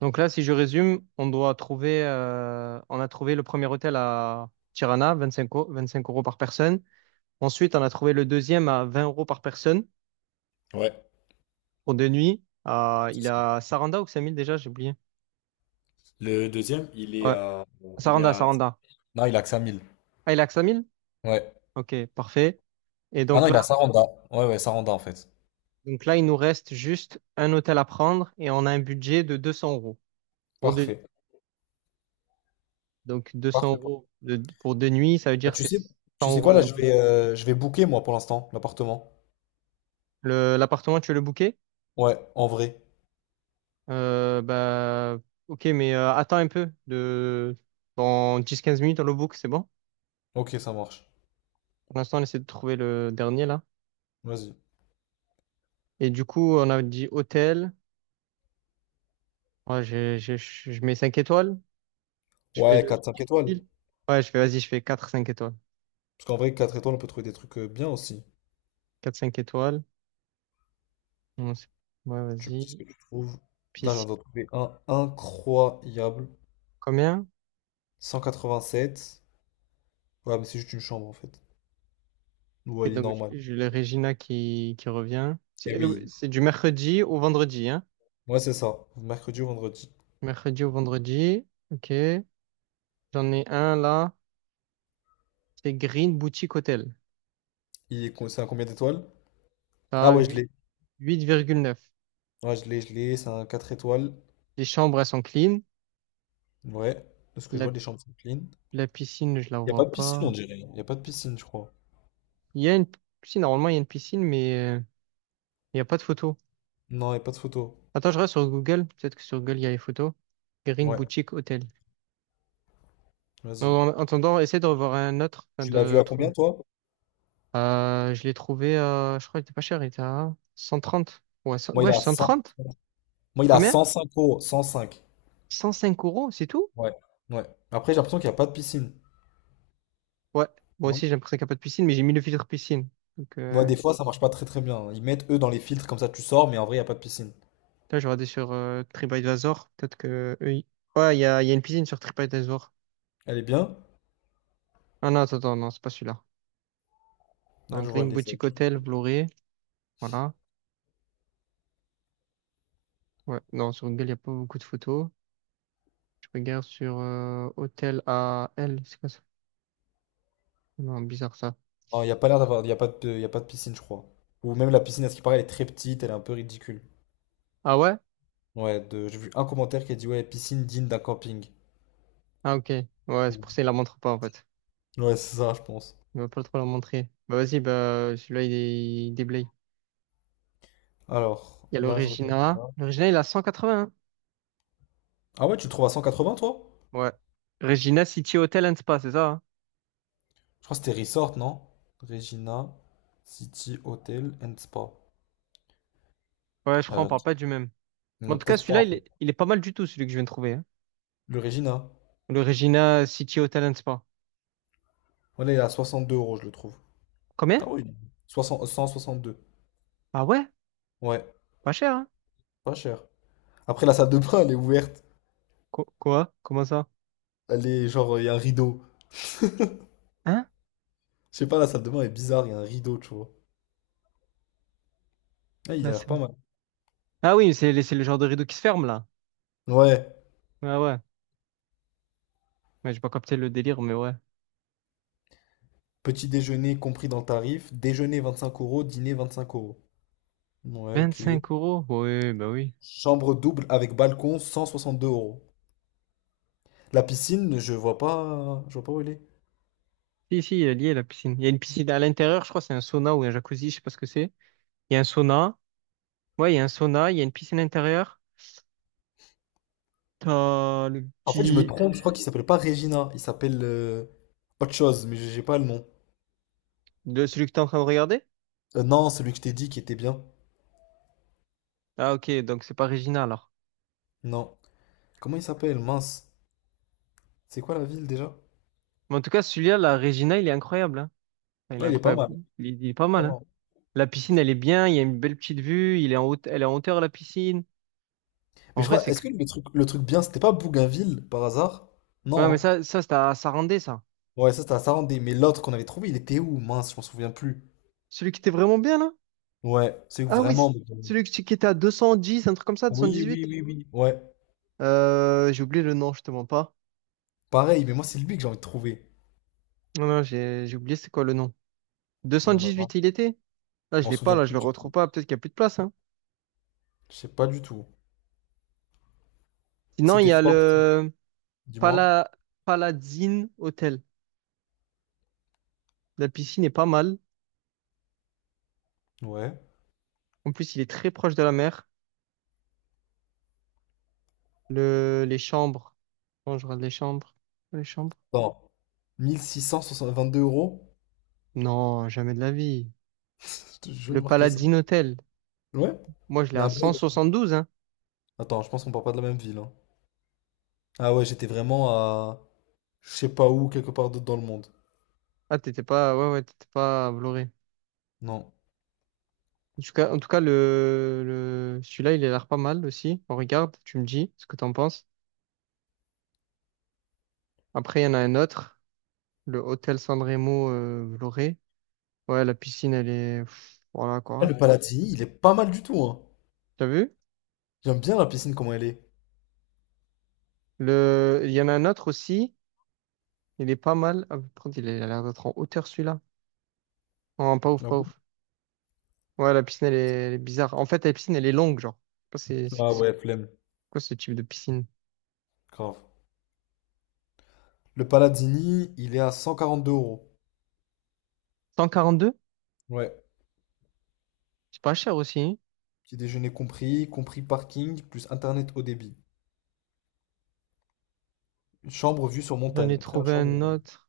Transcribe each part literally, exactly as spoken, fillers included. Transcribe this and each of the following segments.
Donc là, si je résume, on doit trouver, euh, on a trouvé le premier hôtel à Tirana, vingt-cinq euros vingt-cinq euros par personne. Ensuite, on a trouvé le deuxième à vingt euros par personne Ouais. pour deux nuits. Euh, il a Saranda ou Xamil déjà, j'ai oublié. Le deuxième, il est Ouais, à... Il est Saranda, à... Saranda. Non, il a que cinq mille. Ah, il a Xamil? Ouais. Ok, parfait. Et Ah donc non, il là, a Saranda. Ouais, ouais, Saranda en fait. donc là, il nous reste juste un hôtel à prendre et on a un budget de deux cents euros pour deux nuits. Parfait. Donc 200 Parfait. euros de- pour deux nuits, ça veut Ah, dire tu c'est sais, 100 tu sais euros quoi la là, je nuit. vais, euh, je vais booker moi pour l'instant, l'appartement. Le- L'appartement, tu veux le booker? Ouais, en vrai. Euh, bah, ok, mais euh, attends un peu. De... Dans dix quinze minutes, dans le book, c'est bon? Ok, ça marche. Pour l'instant, on essaie de trouver le dernier là. Vas-y. Et du coup, on a dit hôtel. Ouais, j'ai- j'ai- je je mets cinq étoiles. Je fais Ouais, le quatre, cinq étoiles. difficile. Ouais, je fais, vas-y, je fais quatre cinq étoiles. Parce qu'en vrai, quatre étoiles, on peut trouver des trucs euh, bien aussi. Quatre cinq étoiles. Bon, c'est- Ouais, Tu me dis ce vas-y. que tu trouves. Là, j'en Piscine, ai trouvé un incroyable. combien? cent quatre-vingt-sept. Ouais, mais c'est juste une chambre en fait. Et Ouais, il est donc, normal. j'ai le Regina qui, qui revient. C'est Eh euh, oui. c'est du mercredi au vendredi, hein? Ouais, c'est ça. Mercredi ou vendredi. Mercredi au vendredi. Ok. J'en ai un là. C'est Green Boutique Hotel. Il est co- c'est un combien d'étoiles? Ah T'as ouais, je huit, l'ai. huit virgule neuf. Ouais, je l'ai, je l'ai. C'est un quatre étoiles. Les chambres, elles sont clean. Ouais. De ce que je La, vois, les chambres sont clean. la piscine, je la Il n'y a vois pas de piscine, on pas. dirait. Il n'y a pas de piscine, je crois. Il y a une, si, normalement, il y a une piscine, mais euh, il n'y a pas de photo. Non, il n'y a pas de photo. Attends, je reste sur Google. Peut-être que sur Google, il y a les photos. Green Ouais, Boutique Hotel. En vas-y. en attendant, essaie de revoir un autre, enfin, Tu l'as vu de à trouver. combien, toi? Euh, je l'ai trouvé, euh, je crois qu'il était pas cher. Il était à cent trente. Ouais, cent Moi, il ouais, a cent cent trente? Moi, il a Combien? cinq euros. Cent cinq. cent cinq euros, c'est tout? Ouais. Ouais. Après, j'ai l'impression qu'il n'y a pas de piscine. Ouais. Moi Non? aussi, j'ai l'impression qu'il n'y a pas de piscine, mais j'ai mis le filtre piscine. Donc, Moi, euh, des fois, ça marche pas très très bien. Ils mettent eux dans les filtres, comme ça, tu sors, mais en vrai, il n'y a pas de piscine. là, je regardé sur euh, TripAdvisor. Peut-être que eux, ils- Ouais, il y a, il y a une piscine sur TripAdvisor. Elle est bien? Ah non, attends, attends, non, c'est pas celui-là. Là, Alors, je vois Green les. Boutique Hotel, Vloré. Voilà. Ouais, non, sur Google, il n'y a pas beaucoup de photos. Je regarde sur euh, Hôtel à L. C'est quoi ça? Non, bizarre ça. Non, il n'y a pas l'air d'avoir. Il n'y a pas de... il y a pas de piscine, je crois. Ou même la piscine, à ce qui paraît, elle est très petite, elle est un peu ridicule. Ah ouais? Ouais, de- j'ai vu un commentaire qui a dit ouais, piscine digne d'un camping. Ah ok. Ouais, c'est Donc, pour ça qu'il la montre pas en fait. Ouais, c'est ça, je pense. Il va pas trop la montrer. Bah vas-y, bah celui-là, il, est- il déblaye. Alors, Il y a le là, je regarde. Regina. Là. Le Regina, il a cent quatre-vingts, hein. Ah ouais, tu le trouves à cent quatre-vingts toi? Ouais. Regina City Hotel and Spa, c'est ça? Hein? Je crois que c'était Resort, non? Regina City Hotel and Spa. Ouais, je crois, on Euh, parle pas du même. Mais en non, tout cas, peut-être pas celui-là, en il fait. est, il est pas mal du tout, celui que je viens de trouver, hein. Le Regina. Le Regina City Hotel Talent Spa. Voilà, il est à soixante-deux euros, je le trouve. Combien? Ah oui. soixante Cent soixante-deux. Ah ouais, Ouais, pas cher, hein? pas cher. Après, la salle de bain, elle est ouverte. Qu- quoi? Comment ça? Elle est genre, il y a un rideau. Hein? Je sais pas, la salle de bain est bizarre, il y a un rideau, tu vois. Ah, il Là, a l'air c'est le- pas mal. Ah oui, c'est le c'est le genre de rideau qui se ferme, là. Ouais. Ah ouais. Ouais, j'ai pas capté le délire, mais ouais. Petit déjeuner compris dans le tarif. Déjeuner vingt-cinq euros, dîner vingt-cinq euros. Ouais, Vingt ok. cinq euros? Oui, bah oui. Chambre double avec balcon, cent soixante deux euros. La piscine, je vois pas, je vois pas où elle est. Si, si, il est lié, la piscine. Il y a une piscine à l'intérieur, je crois, c'est un sauna ou un jacuzzi, je sais pas ce que c'est. Il y a un sauna. Ouais, il y a un sauna, il y a une piscine intérieure. T'as le En fait, je me petit... trompe, euh, je crois qu'il s'appelle pas Regina, il s'appelle euh, autre chose, mais j'ai j'ai pas le nom. de celui que t'es en train de regarder? Euh, non, celui que je t'ai dit qui était bien. Ah ok, donc c'est pas Regina, alors. Non. Comment il s'appelle? Mince. C'est quoi la ville déjà? Mais en tout cas, celui-là, la Regina, il est incroyable, hein. Enfin, il Non, est il est pas incroyable. mal, Il, est il est pas mal, hein. vraiment. La piscine, elle est bien. Il y a une belle petite vue. Il est en haute, elle est en hauteur, la piscine. Mais En je vrai, crois, c'est. que- est-ce que le truc, le truc bien, c'était pas Bougainville par hasard? Ouais, Non, mais hein. ça, ça, c'était à Sarandé, ça. Ouais, ça c'était à Sarandé, mais l'autre qu'on avait trouvé, il était où? Mince, je m'en souviens plus. Celui qui était vraiment bien, là? Ouais, c'est Ah oui, c'est- vraiment. celui qui qui était à deux cent dix, un truc comme ça, Oui, deux cent dix-huit. oui, oui, oui. Ouais, Euh, j'ai oublié le nom, je te mens pas. pareil, mais moi, c'est lui que j'ai envie de trouver. Non, non, j'ai j'ai oublié c'est quoi le nom. Non, non, non. deux cent dix-huit, il était? Là, Je je m'en l'ai pas, souviens là, je plus le du retrouve prix. pas. Peut-être qu'il n'y a plus de place, hein. Je sais pas du tout. Sinon, il C'était y a fort, le dis-moi. Pala... Palazine Hotel. La piscine est pas mal. Ouais. En plus, il est très proche de la mer. Le, les chambres. Quand je regarde les chambres. Les chambres? Attends. mille six cent vingt-deux euros? Non, jamais de la vie. Je te jure, Le j'ai marqué ça. Paladine Hotel. Ouais? Moi, je l'ai Il y a un à bug. cent soixante-douze, hein. Attends, je pense qu'on part pas de la même ville, hein. Ah ouais, j'étais vraiment à. Je sais pas où, quelque part d'autre dans le monde. Ah, t'étais pas, ouais, ouais, t'étais pas à Vloré. Non. En tout cas, en tout cas, le, le, celui-là, il a l'air pas mal aussi. On regarde, tu me dis ce que t'en penses. Après, il y en a un autre. Le Hôtel Sanremo, euh, Vloré. Ouais, la piscine, elle est, pff, voilà, Ah, quoi. le Palatini, il est pas mal du tout, hein. T'as vu? J'aime bien la piscine, comment elle est. Le, il y en a un autre aussi. Il est pas mal. Ah, par contre, il a il a l'air d'être en hauteur, celui-là. Oh, pas ouf, Ah pas bon. ouf. Ouais, la piscine, elle est, elle est bizarre. En fait, la piscine, elle est longue, genre. Je sais pas. C'est c'est- Ah c'est ouais, flemme. quoi ce type de piscine? Grave. Le Palazzini, il est à cent quarante-deux euros. Cent quarante deux. Ouais. C'est pas cher aussi, hein. Petit déjeuner compris, compris parking, plus internet haut débit. Une chambre vue sur J'en montagne. ai Après la trouvé chambre. un euh, autre.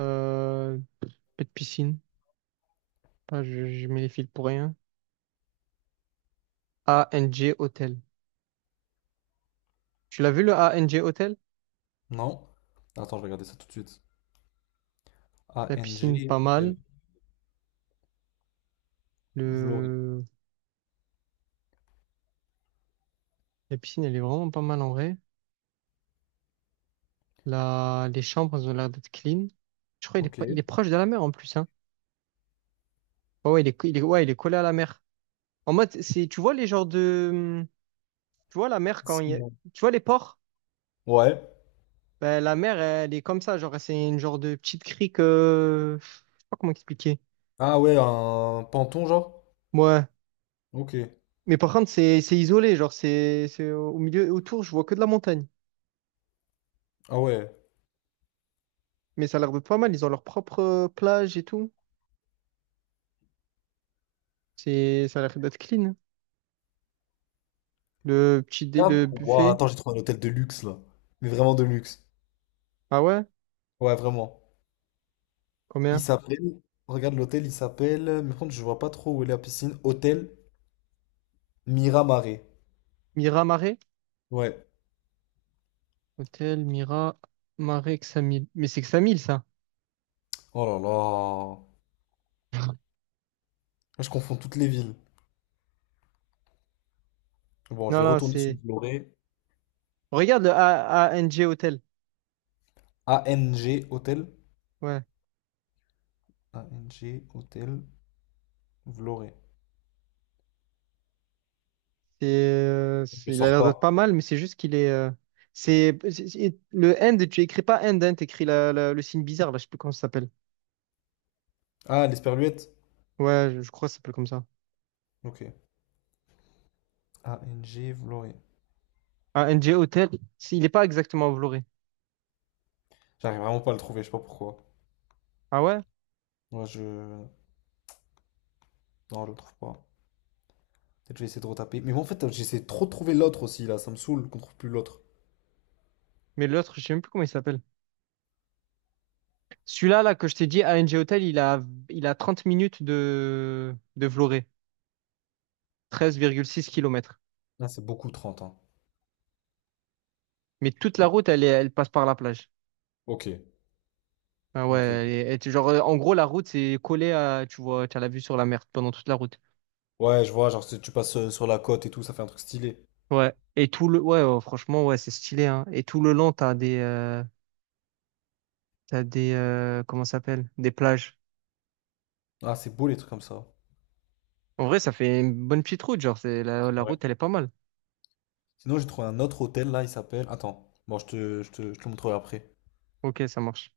Euh, pas de piscine. Ah, je, je mets les fils pour rien. A N G Hotel. Tu l'as vu le A N G Hotel? Non. Attends, je vais regarder ça tout de suite. La A N G piscine, pas hôtel, mal. Vloré. Le... La piscine, elle est vraiment pas mal en vrai. La... Les chambres, elles ont l'air d'être clean. Je crois qu'il est, Ok. pas- il est proche de la mer en plus, hein. Ouais, ouais, il est, co- il est, ouais, il est collé à la mer. En mode, c'est, tu vois les genres de. Tu vois, la mer, quand il y a- Sinon. Tu vois, les ports, Ouais. ben, la mer, elle est comme ça. Genre, c'est une genre de petite crique. euh, Je sais pas comment expliquer. Ah ouais, un Panton genre? Ouais. Ok. Mais par contre, c'est c'est isolé. Genre, c'est c'est au milieu et autour, je vois que de la montagne. Ah ouais. Mais ça a l'air de pas mal. Ils ont leur propre euh, plage et tout. C'est... Ça a l'air d'être clean, hein. Le petit dé... Regarde. le Ouah, buffet. attends, j'ai trouvé un hôtel de luxe là. Mais vraiment de luxe. Ah ouais? Ouais, vraiment. Il Combien? s'appelle. Regarde l'hôtel, il s'appelle. Mais par contre, je vois pas trop où est la piscine. Hôtel Miramaré. Mira Marais? Ouais. Hôtel Mira Marais Xamil. Mais c'est Xamil, ça. Oh là là. Je confonds toutes les villes. Bon, je Non, vais non, retourner sur c'est. Vloré. Regarde le A ANG Hôtel. A N G Hôtel. Ouais. A N G Hôtel Vloré. C'est, euh, Je c'est- il a sors l'air d'être pas. pas mal, mais c'est juste qu'il est. euh, c'est c'est- c'est- le end, tu écris pas end, hein, t'écris la, la- le signe bizarre, là, je sais plus comment ça s'appelle. Ah, l'Esperluette. Ouais, je, je crois que ça s'appelle comme ça. Ok. A N G Vloré. Ah, N g Hotel, c'est- il est pas exactement enveloppé. J'arrive vraiment pas à le trouver, je sais pas pourquoi. Ah ouais? Moi, je. Non, je le trouve pas. Peut-être je vais essayer de retaper. Mais moi, en fait, j'essaie trop de trouver l'autre aussi, là. Ça me saoule qu'on trouve plus l'autre. Mais l'autre, je sais même plus comment il s'appelle. Celui-là, là, que je t'ai dit, a n g Hotel, il a, il a trente minutes de, de Vloré, treize virgule six kilomètres. Là, c'est beaucoup trente, hein. Mais toute la route, elle, est- elle passe par la plage. Ok. Ah ouais, Ok. Ok. elle est- elle est- genre, euh, en gros, la route, c'est collé à, tu vois, tu as la vue sur la mer pendant toute la route. Ouais, je vois, genre, c'est- tu passes euh, sur la côte et tout, ça fait un truc stylé. Ouais. Et tout le, ouais, ouais, franchement, ouais, c'est stylé, hein. Et tout le long, t'as des, euh, t'as des, euh, comment ça s'appelle? Des plages. Ah, c'est beau les trucs comme ça. En vrai, ça fait une bonne petite route, genre, c'est, la, la route, elle est pas mal. Sinon, j'ai trouvé un autre hôtel là, il s'appelle. Attends, bon, je te, je te, je te le montrerai après. Ok, ça marche.